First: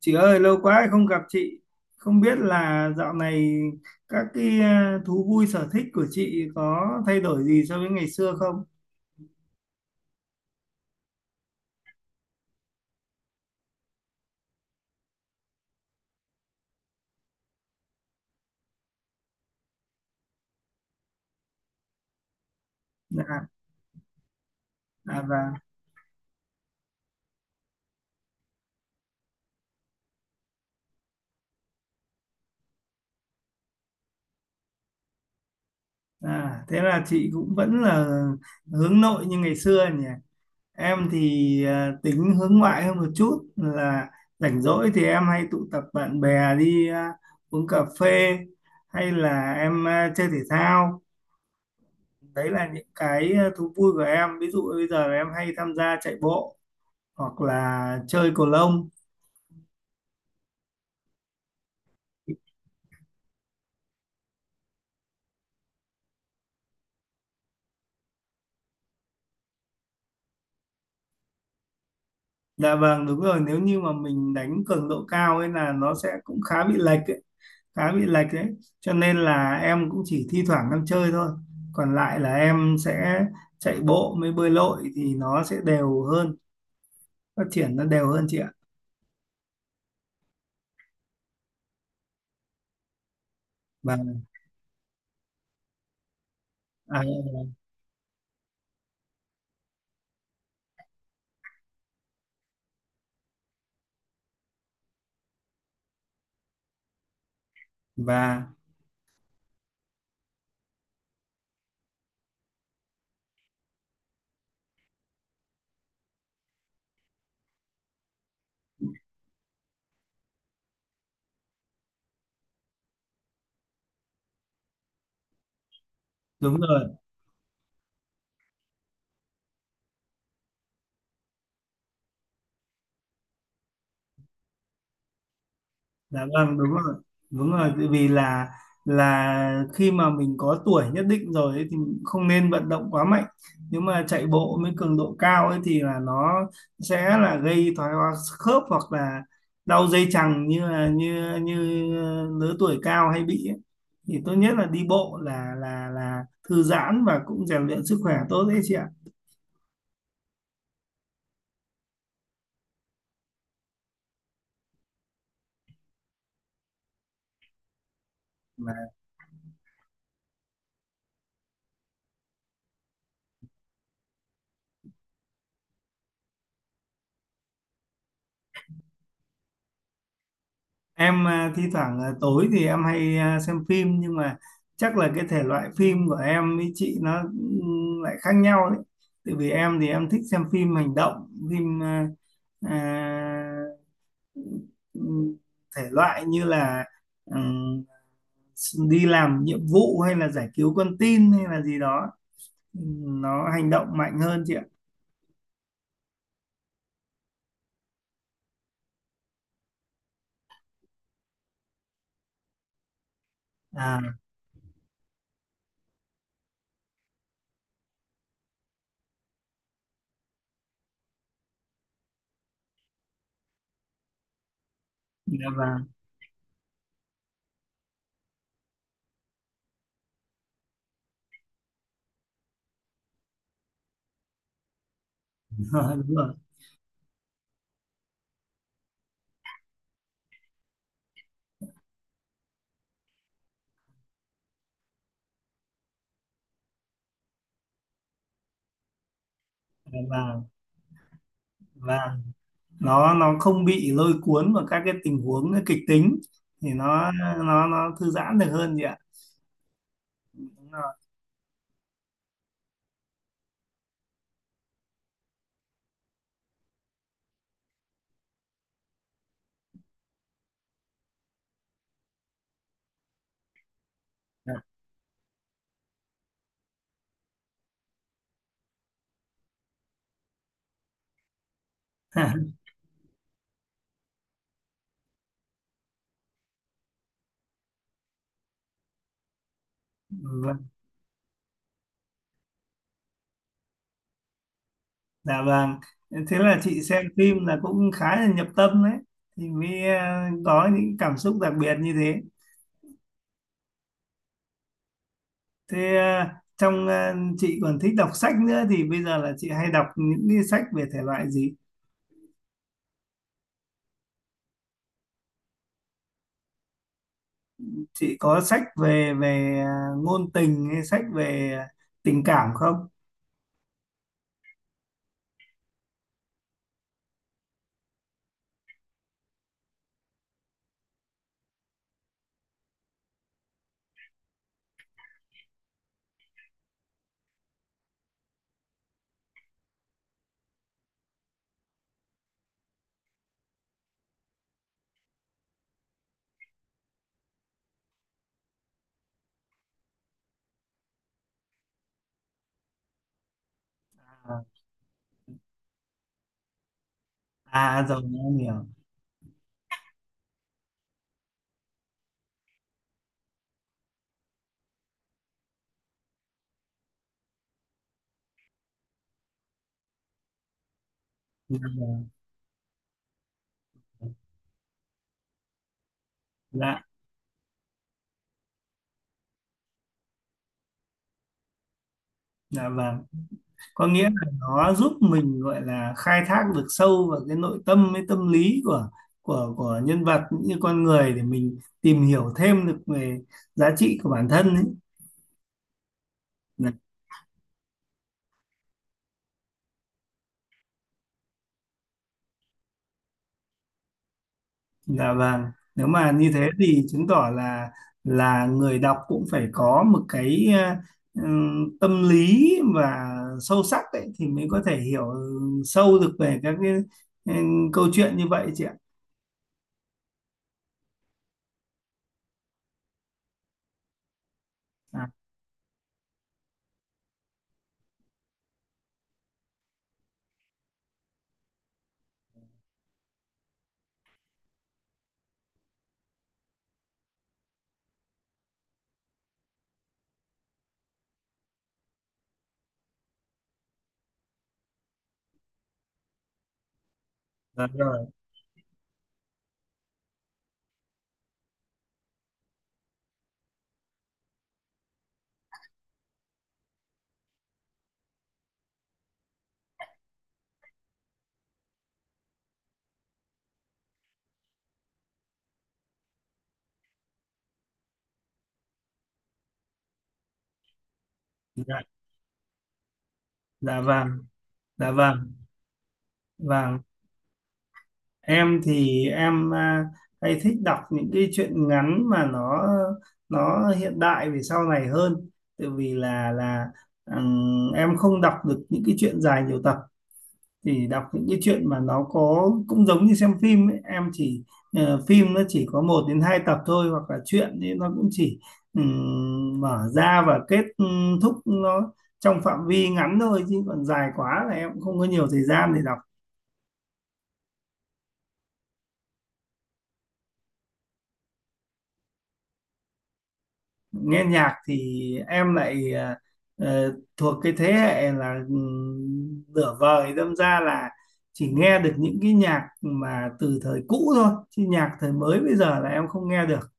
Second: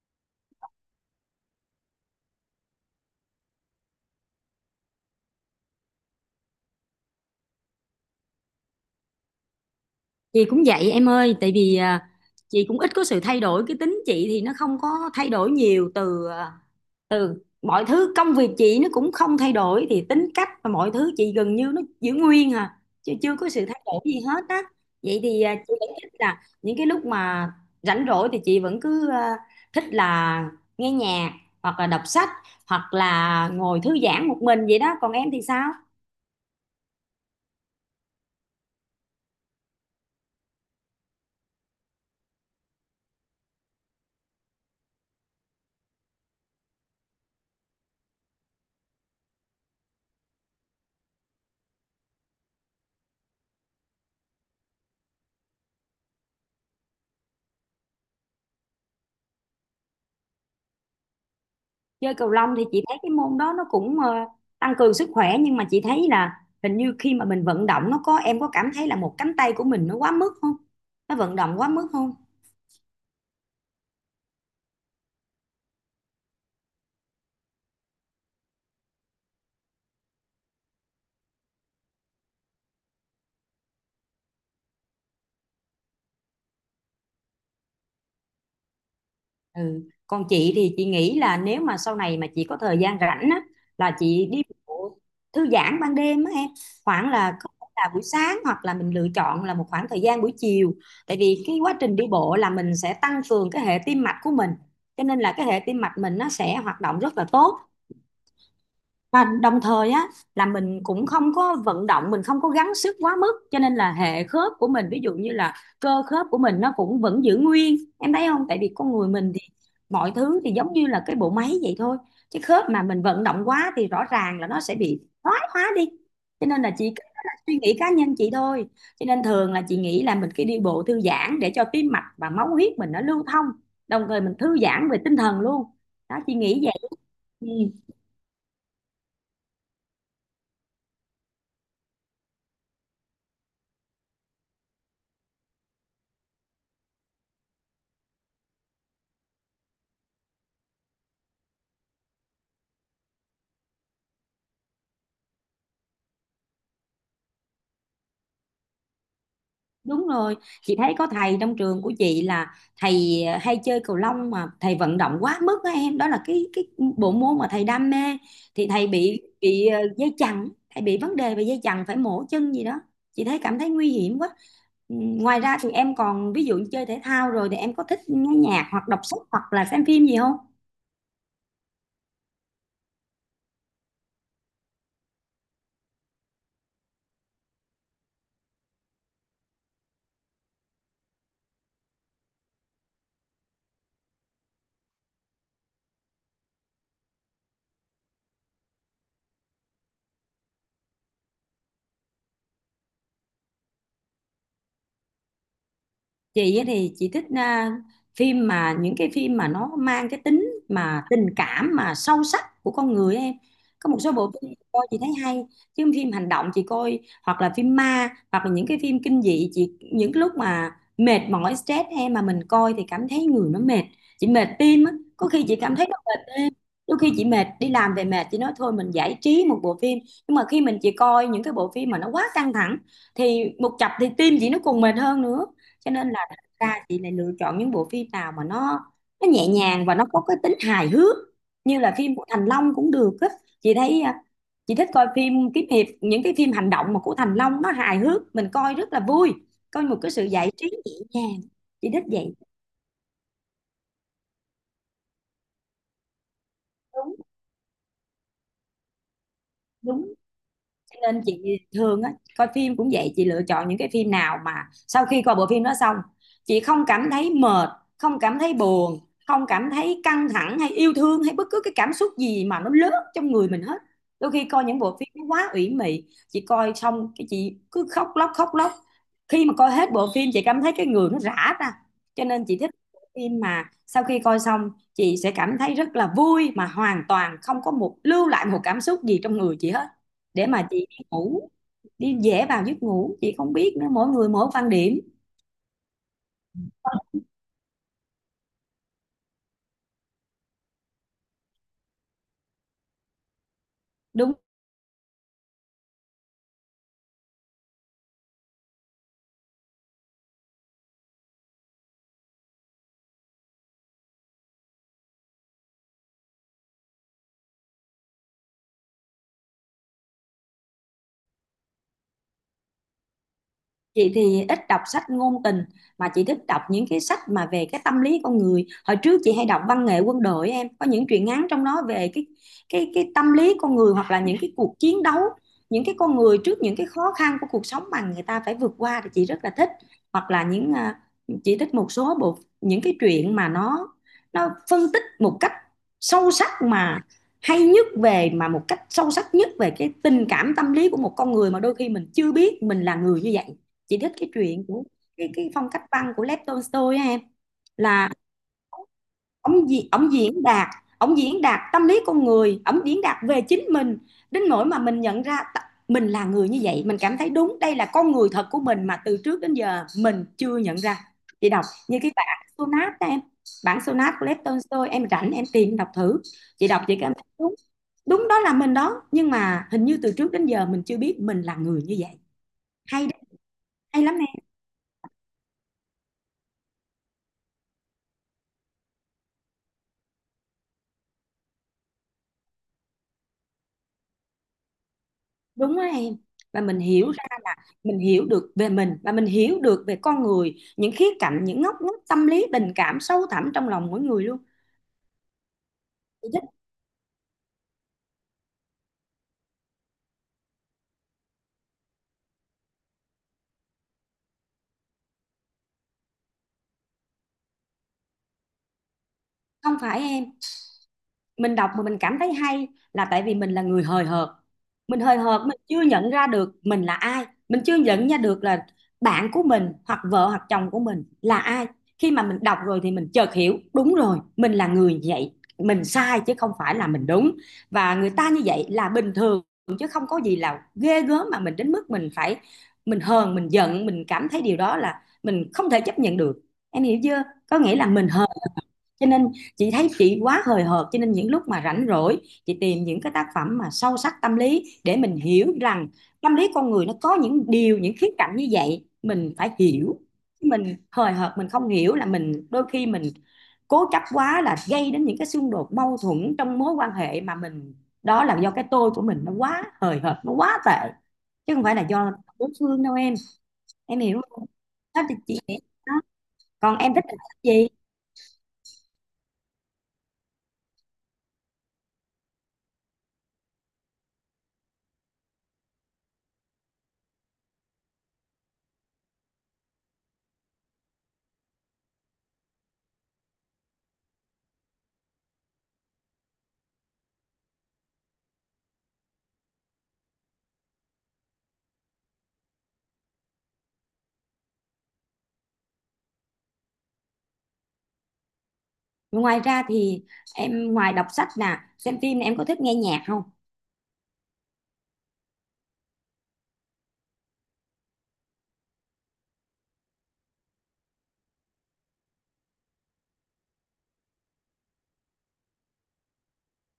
Chị ơi, lâu quá không gặp chị. Không biết là dạo này các thú vui sở thích của chị có thay đổi gì so với ngày xưa không? Chị cũng vậy em ơi. Tại vì chị cũng ít có sự thay đổi, cái tính chị thì nó không có thay đổi nhiều. Từ mọi thứ công việc chị nó cũng không thay đổi, thì tính cách và mọi thứ chị gần như nó giữ nguyên à, chứ chưa À, có sự thay đổi gì hết á. à Vậy thì và chị vẫn thích là những cái lúc mà rảnh rỗi thì chị vẫn cứ thích là nghe nhạc, hoặc là đọc sách, hoặc là ngồi thư giãn một mình vậy đó. Còn em thì sao? Thế là chị cũng vẫn là hướng nội như ngày xưa nhỉ. Em thì tính hướng ngoại hơn một chút là rảnh rỗi thì em hay tụ tập bạn bè đi uống cà phê hay là em chơi thể thao. Đấy là những thú vui của em. Ví dụ bây giờ là em hay tham gia chạy bộ hoặc là chơi cầu lông. Chơi cầu lông thì chị thấy cái môn đó nó cũng tăng cường sức khỏe, nhưng mà chị thấy là hình như khi mà mình vận động nó có, em có cảm thấy là một cánh tay của mình nó quá mức không, nó vận động quá mức không? Dạ vâng, đúng rồi, nếu như mà mình đánh cường độ cao ấy là nó sẽ cũng khá bị lệch ấy, khá bị lệch đấy, cho nên là em cũng chỉ thi thoảng em chơi thôi, còn lại là em sẽ chạy bộ mới bơi lội thì nó sẽ đều hơn, phát triển nó đều hơn chị ạ. Ừ, còn chị thì chị nghĩ là nếu mà sau này mà chị có thời gian rảnh á, là Và chị đi bộ thư giãn ban đêm á em, à, khoảng là có thể là buổi sáng, hoặc là mình lựa chọn là một khoảng thời gian buổi chiều. Tại vì cái quá trình đi bộ là mình sẽ tăng cường cái hệ tim mạch của mình, cho nên là cái hệ tim mạch mình nó sẽ hoạt động rất là tốt. và Và đồng thời á, là mình cũng không có vận động, mình không có gắng sức quá mức, cho nên là hệ khớp của mình, ví dụ như là cơ khớp của mình nó cũng vẫn giữ nguyên, em thấy không? Tại vì con người mình thì mọi thứ thì giống như là cái bộ máy vậy thôi, chứ khớp mà mình vận động quá thì rõ ràng là nó sẽ bị thoái hóa đi. Cho đúng nên là rồi. chị, cái đó là suy nghĩ cá nhân chị thôi, cho nên thường là chị nghĩ là mình cứ đi bộ thư giãn để cho tim mạch và máu huyết mình nó lưu thông, đồng thời mình thư giãn về tinh thần luôn. Đó, Dạ chị vâng, nghĩ đúng vậy. rồi, Ừ. đúng rồi, tại vì là khi mà mình có tuổi nhất định rồi ấy, thì mình cũng không nên vận động quá mạnh. Nếu mà chạy bộ với cường độ cao ấy thì là nó sẽ là gây thoái hóa khớp hoặc là đau dây chằng như là như như lứa tuổi cao hay bị ấy. Thì tốt nhất là đi bộ là thư giãn và cũng rèn luyện sức khỏe tốt đấy chị ạ. Đúng rồi, chị thấy có thầy trong trường của chị là thầy hay chơi cầu lông mà thầy vận động quá mức á em, đó là cái bộ môn mà thầy đam mê, thì thầy Dạ. bị dây chằng, thầy bị vấn đề về dây chằng, phải mổ chân gì đó. Chị thấy, cảm thấy nguy hiểm quá. Ừ, ngoài ra thì em còn, ví dụ như chơi thể thao rồi thì em có thích nghe nhạc hoặc đọc sách hoặc là xem phim gì không? Em thi thoảng tối thì em hay xem phim, nhưng mà chắc là cái thể loại phim của em với chị nó lại khác nhau đấy. Tại vì em thì em thích xem phim hành động, phim à, ừm, thể loại như là ừm, đi làm nhiệm vụ hay là giải cứu con tin hay là gì đó. Nó hành động mạnh hơn chị ạ. Chị á thì chị thích phim, mà những cái phim mà nó mang cái tính mà tình cảm mà sâu sắc của con người á em, có một số À, bộ phim chị coi chị thấy hay. Chứ phim hành động chị coi, hoặc là phim ma, hoặc là những cái phim kinh dị, chị những cái lúc mà mệt mỏi stress em, mà mình coi thì cảm thấy người nó mệt, chị mệt tim á, có khi dạ chị cảm vâng, thấy nó mệt tim. Đôi khi chị mệt, đi làm về mệt, chị nói thôi mình giải trí một bộ phim, nhưng mà khi chị coi những cái bộ phim mà nó quá căng thẳng thì một chập thì tim chị nó còn mệt hơn nữa. Cho nên đúng rồi, ra chị lại lựa chọn những bộ phim nào mà nó nhẹ nhàng và nó có cái tính hài hước, như là phim của Thành Long cũng được á. Chị thấy chị thích coi phim kiếm hiệp, những cái phim hành động mà của Thành Long nó hài hước, mình coi rất là vui, coi một dạ cái sự vâng, giải trí nhẹ nhàng. Chị thích vâng. vậy. Nó không bị lôi cuốn vào các cái tình huống kịch tính thì nó Đúng, nó nó thư giãn được hơn chị ạ. đúng. Đúng rồi. Cho nên chị thường á, coi phim cũng vậy, chị lựa chọn những cái phim nào mà sau khi coi bộ phim đó xong, chị không cảm thấy mệt, không cảm thấy buồn, không cảm thấy căng thẳng hay yêu thương hay bất cứ cái cảm xúc gì mà nó lớn trong người mình hết. Đôi khi coi những bộ phim nó quá ủy mị, chị coi xong cái chị cứ khóc lóc khóc lóc. Khi mà coi hết bộ phim, chị cảm thấy cái người nó rã ra. Cho Dạ. nên chị thích bộ phim mà sau khi coi xong, chị sẽ cảm thấy rất là vui, mà hoàn toàn không có một lưu lại một cảm xúc gì trong người chị hết, để Vâng, mà chị ngủ, đi dễ vào giấc ngủ. Chị không biết nữa, mỗi người mỗi quan điểm. dạ vâng, thế là chị xem phim là cũng khá là nhập tâm đấy, thì mới có những cảm xúc đặc biệt như thế. Đúng. thế ờ, trong ờ, chị còn thích đọc sách nữa, thì bây giờ là chị hay đọc những cái sách về thể loại gì, chị có sách về về ờ, ngôn tình hay sách về tình cảm không? Chị thì ít đọc sách ngôn tình, mà chị thích đọc những cái sách mà về cái tâm lý con người. Hồi trước chị hay đọc văn nghệ quân đội em, có những truyện ngắn trong đó về cái tâm lý con người, hoặc là những cái cuộc chiến đấu, những cái con người trước những cái khó khăn của cuộc sống mà người ta phải vượt qua, thì chị rất là thích. Hoặc là những chị thích một số bộ, những cái truyện mà nó phân tích một cách sâu sắc, mà hay nhất về, mà một cách sâu sắc nhất về cái tình cảm, tâm lý của một con người mà đôi khi mình chưa biết mình là người như vậy. Chị thích cái chuyện của cái phong cách văn của Lev Tolstoy á em, À rồi là em hiểu. ông gì, ông diễn đạt tâm lý con người, ông diễn đạt về chính mình đến nỗi mà mình nhận ra mình là người như vậy. Mình cảm thấy đúng, đây là con người thật của mình mà từ trước đến giờ mình chưa nhận ra. Chị Dạ đọc như vâng. cái bản Sonat đó em, bản Sonat của Lev Tolstoy, em rảnh em tìm đọc thử. Chị Dạ, đọc chị cảm thấy đúng, đúng đó là mình đó, nhưng mà hình như từ trước đến giờ mình chưa biết mình là người như vậy. dạ vâng. Hay đấy, Có nghĩa hay lắm. là nó giúp mình gọi là khai thác được sâu vào cái nội tâm với tâm lý của của nhân vật cũng như con người, để mình tìm hiểu thêm được về giá trị của bản thân ấy. Đúng á em, và Dạ, mình hiểu ra là mình hiểu được về mình, và mình hiểu được về con người, những khía cạnh, những ngóc ngách tâm lý tình cảm sâu thẳm trong lòng mỗi người luôn. dạ vâng. Nếu mà Chị như thích. thế thì chứng tỏ là người đọc cũng phải có một cái tâm lý và sâu sắc ấy thì mới có thể hiểu sâu được về các cái câu chuyện như vậy chị ạ. Không phải em, mình đọc mà mình cảm thấy hay là tại vì mình là người hời hợt. Mình À, hời hợt, mình chưa nhận ra được mình là ai, mình chưa nhận ra được là bạn của mình, hoặc vợ hoặc chồng của mình là ai. Khi mà mình đọc rồi thì mình chợt hiểu, đúng rồi, mình là người vậy, mình sai chứ không phải là mình đúng, và người ta như vậy là bình thường, chứ không có gì là ghê gớm mà mình đến mức mình phải, mình hờn mình giận, mình cảm thấy điều đó là mình không thể chấp nhận được. Em hiểu chưa? Có dạ nghĩa là rồi. mình hờn. Cho nên chị thấy chị quá hời hợt, cho nên những lúc mà rảnh rỗi chị tìm những cái tác phẩm mà sâu sắc tâm lý để mình hiểu rằng tâm lý con người nó có những điều, những khía cạnh như vậy, mình phải hiểu. Mình hời hợt, mình không hiểu là mình đôi khi mình cố chấp quá, là gây đến những cái xung đột mâu thuẫn trong mối quan hệ mà mình, đó là do cái tôi của mình nó quá hời hợt, nó quá tệ, chứ không phải là Dạ, do đối phương đâu em. dạ Em vâng. hiểu không? Dạ Đó, thì vâng. chị nghĩ, đó, còn Vâng, em thích làm gì? em thì em hay thích đọc những cái truyện ngắn mà nó hiện đại về sau này hơn, tại vì là em không đọc được những cái truyện dài nhiều tập, thì đọc những cái truyện mà nó có cũng giống như xem phim ấy. Em chỉ phim nó chỉ có một đến hai tập thôi, hoặc là truyện thì nó cũng chỉ mở ra và kết thúc nó trong phạm vi ngắn thôi, chứ còn dài quá là em cũng không có nhiều thời gian để đọc. Ngoài ra thì em, ngoài đọc sách nè, xem phim nè, em có thích nghe nhạc không? Nghe nhạc thì em lại thuộc cái thế hệ là nửa vời, đâm ra là chỉ nghe được những cái nhạc mà từ thời cũ thôi, chứ nhạc thời mới bây giờ là em không nghe được.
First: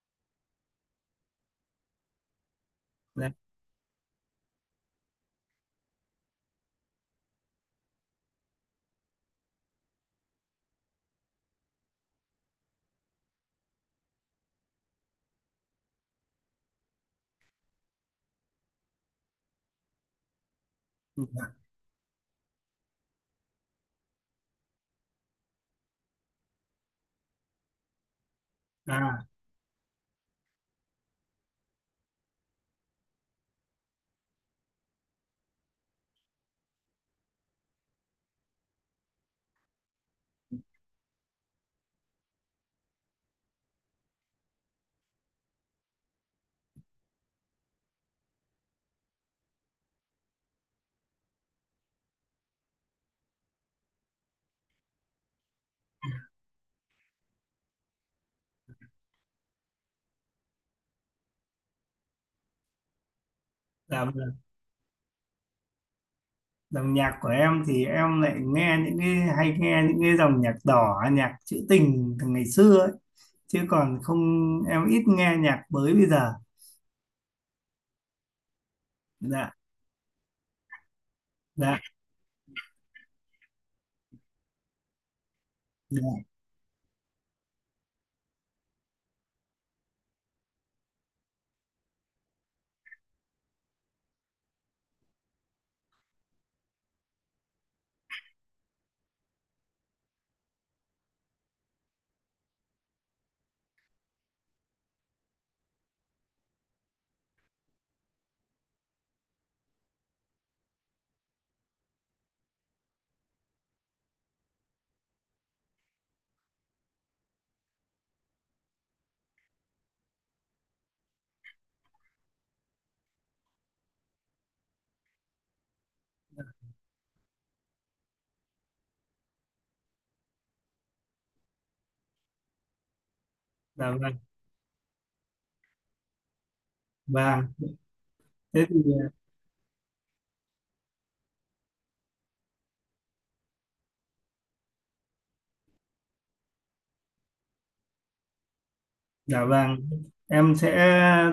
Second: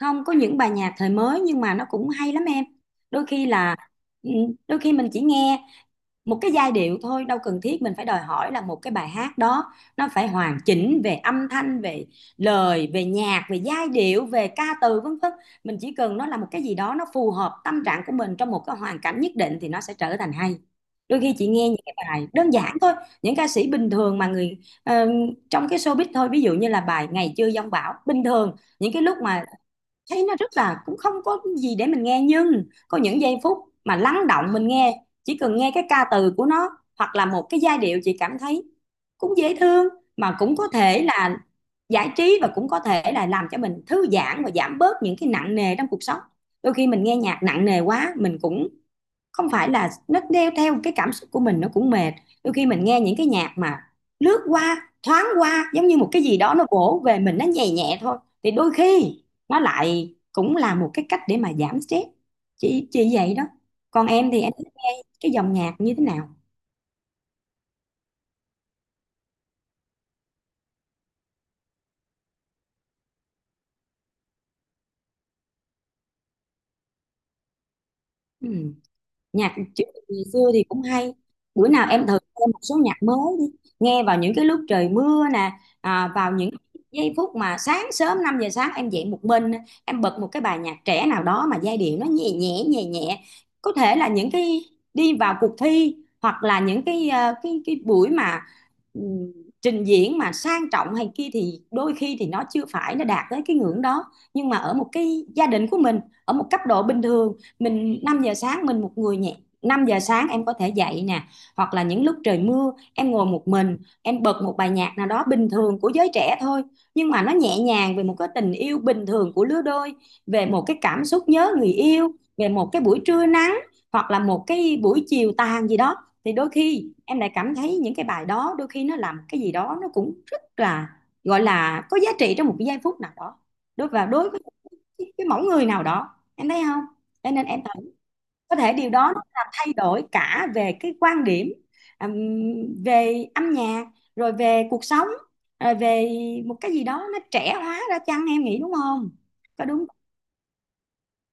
Không, có những bài nhạc thời mới nhưng mà nó cũng hay lắm em. Đôi Đấy. khi là ừ, đôi khi mình chỉ nghe một cái giai điệu thôi, đâu cần thiết mình phải đòi hỏi là một cái bài hát đó nó phải hoàn chỉnh về âm thanh, về lời, về nhạc, về giai điệu, về ca từ vân vân. Mình chỉ cần nó là một cái gì đó nó phù hợp tâm trạng của mình trong một cái hoàn cảnh nhất định thì nó sẽ trở thành hay. Đôi khi chị nghe những cái bài đơn giản thôi, những ca sĩ bình thường mà người ờ, trong cái showbiz thôi, ví dụ như là bài Ngày Chưa Giông Bão, bình thường những cái lúc à mà thấy nó rất là cũng không có gì để mình nghe, nhưng có những giây phút mà lắng động mình nghe, chỉ cần nghe cái ca từ của nó hoặc là một cái giai điệu, chị cảm thấy cũng dễ thương, mà cũng có thể là giải trí, và cũng có thể là làm cho mình thư giãn và giảm bớt những cái nặng nề trong cuộc sống. Đôi khi mình nghe nhạc nặng nề quá mình cũng không phải là, nó đeo theo cái cảm xúc của mình nó cũng mệt. Đôi khi mình nghe những cái nhạc mà lướt qua, thoáng qua, giống như một cái gì đó nó vỗ về mình, nó nhẹ nhẹ thôi, thì đôi khi nó lại cũng là một cái cách để mà giảm stress. Chị vậy đó. Còn dòng, em thì em thích nghe cái dòng nhạc như thế nào? Dòng nhạc của em thì em lại nghe những cái dòng nhạc đỏ, nhạc trữ tình từ ngày xưa ấy, chứ còn không em ít nghe nhạc mới bây giờ. Ừ. Dạ. Nhạc trữ ngày xưa thì cũng hay. Bữa Dạ. nào em thử thêm một số nhạc mới đi, nghe vào những cái lúc trời mưa nè, Dạ. vào những giây phút mà sáng sớm, 5 giờ sáng em dậy một mình, em bật một cái bài nhạc trẻ nào đó mà giai điệu nó nhẹ nhẹ nhẹ nhẹ. Có thể là những cái đi vào cuộc thi hoặc là những cái cái buổi mà ừm, trình diễn mà sang trọng hay kia, thì đôi khi thì nó chưa phải, nó đạt tới cái ngưỡng đó. Nhưng mà ở một cái gia đình của mình, ở một cấp độ bình thường, mình 5 giờ sáng mình một người nhẹ, 5 giờ sáng em có thể dậy nè, hoặc là những lúc trời mưa em ngồi một mình, em bật một bài nhạc nào đó bình thường của giới trẻ thôi, nhưng mà nó nhẹ nhàng về một cái tình yêu bình thường của lứa đôi, về một cái cảm xúc nhớ người yêu, về một cái buổi trưa nắng hoặc là một cái buổi chiều tàn gì đó, thì đôi khi em lại cảm thấy những cái bài đó, đôi khi nó làm cái gì đó nó cũng rất là, gọi là có giá trị trong một cái giây phút nào đó, đối Dạ và vâng. đối với cái mẫu người nào đó, em thấy không? Cho nên Vâng, em có thế thể thì. điều đó nó làm thay đổi cả về cái quan điểm, ừm, về âm nhạc, rồi về cuộc sống, rồi về một cái gì đó nó trẻ hóa ra chăng, em nghĩ đúng không? Dạ Có vâng, đúng không? em sẽ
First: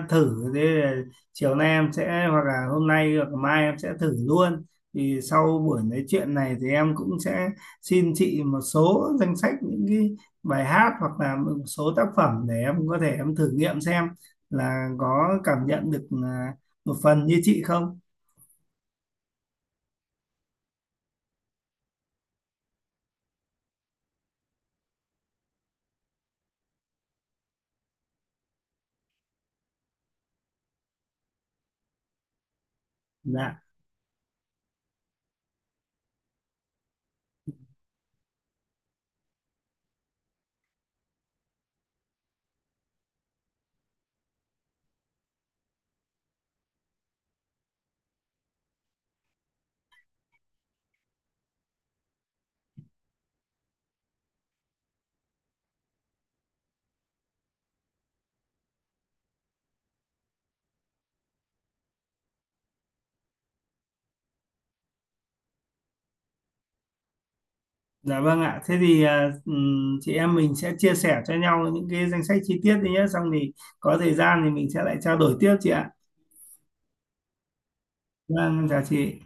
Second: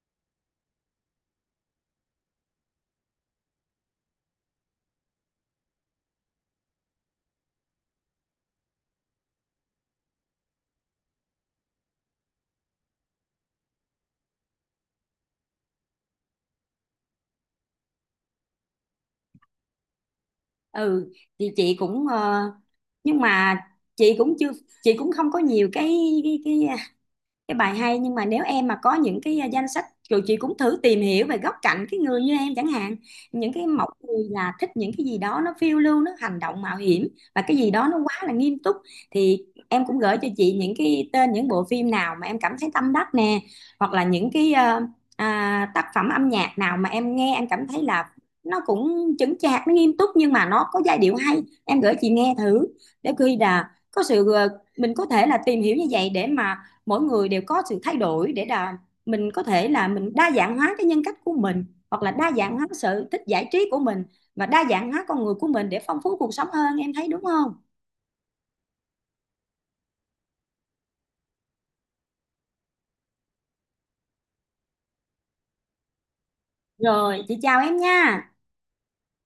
thử, thế là chiều nay em sẽ hoặc là hôm nay hoặc mai em sẽ thử luôn. Thì sau buổi nói chuyện này thì em cũng sẽ xin chị một số danh sách những cái bài hát hoặc là một số tác phẩm để em có thể em thử nghiệm xem là có cảm nhận được một phần như chị không. Ừ, thì chị cũng nhưng mà chị cũng chưa, chị cũng không có nhiều cái, cái, cái cái bài hay, nhưng mà nếu em mà có những cái danh sách rồi, chị cũng thử tìm hiểu về góc cạnh cái người như em chẳng hạn. Những Dạ, cái mẫu người là thích những cái gì đó nó phiêu lưu, nó hành động mạo hiểm, và cái gì đó nó quá là nghiêm túc, thì em cũng gửi cho chị những cái tên những bộ phim nào mà em cảm thấy tâm đắc nè, hoặc là những cái tác phẩm âm nhạc nào mà em nghe em cảm thấy là nó cũng chững chạc, nó nghiêm túc, nhưng mà nó có giai điệu hay, em gửi chị nghe thử, để khi là có sự mình có thể là tìm hiểu như vậy, để mà mỗi người đều có sự thay đổi, để là mình có thể là mình đa dạng hóa cái nhân cách của mình, hoặc là đa dạng hóa sở thích giải trí của mình, và đa dạng hóa con người của mình để phong phú cuộc sống hơn, em thấy đúng không? dạ vâng ạ. Thế thì chị em mình sẽ chia sẻ cho nhau những cái danh sách chi tiết đi nhé. Xong thì có thời gian thì mình sẽ lại trao đổi tiếp chị ạ. Rồi, chị chào em nha. Vâng, chào chị.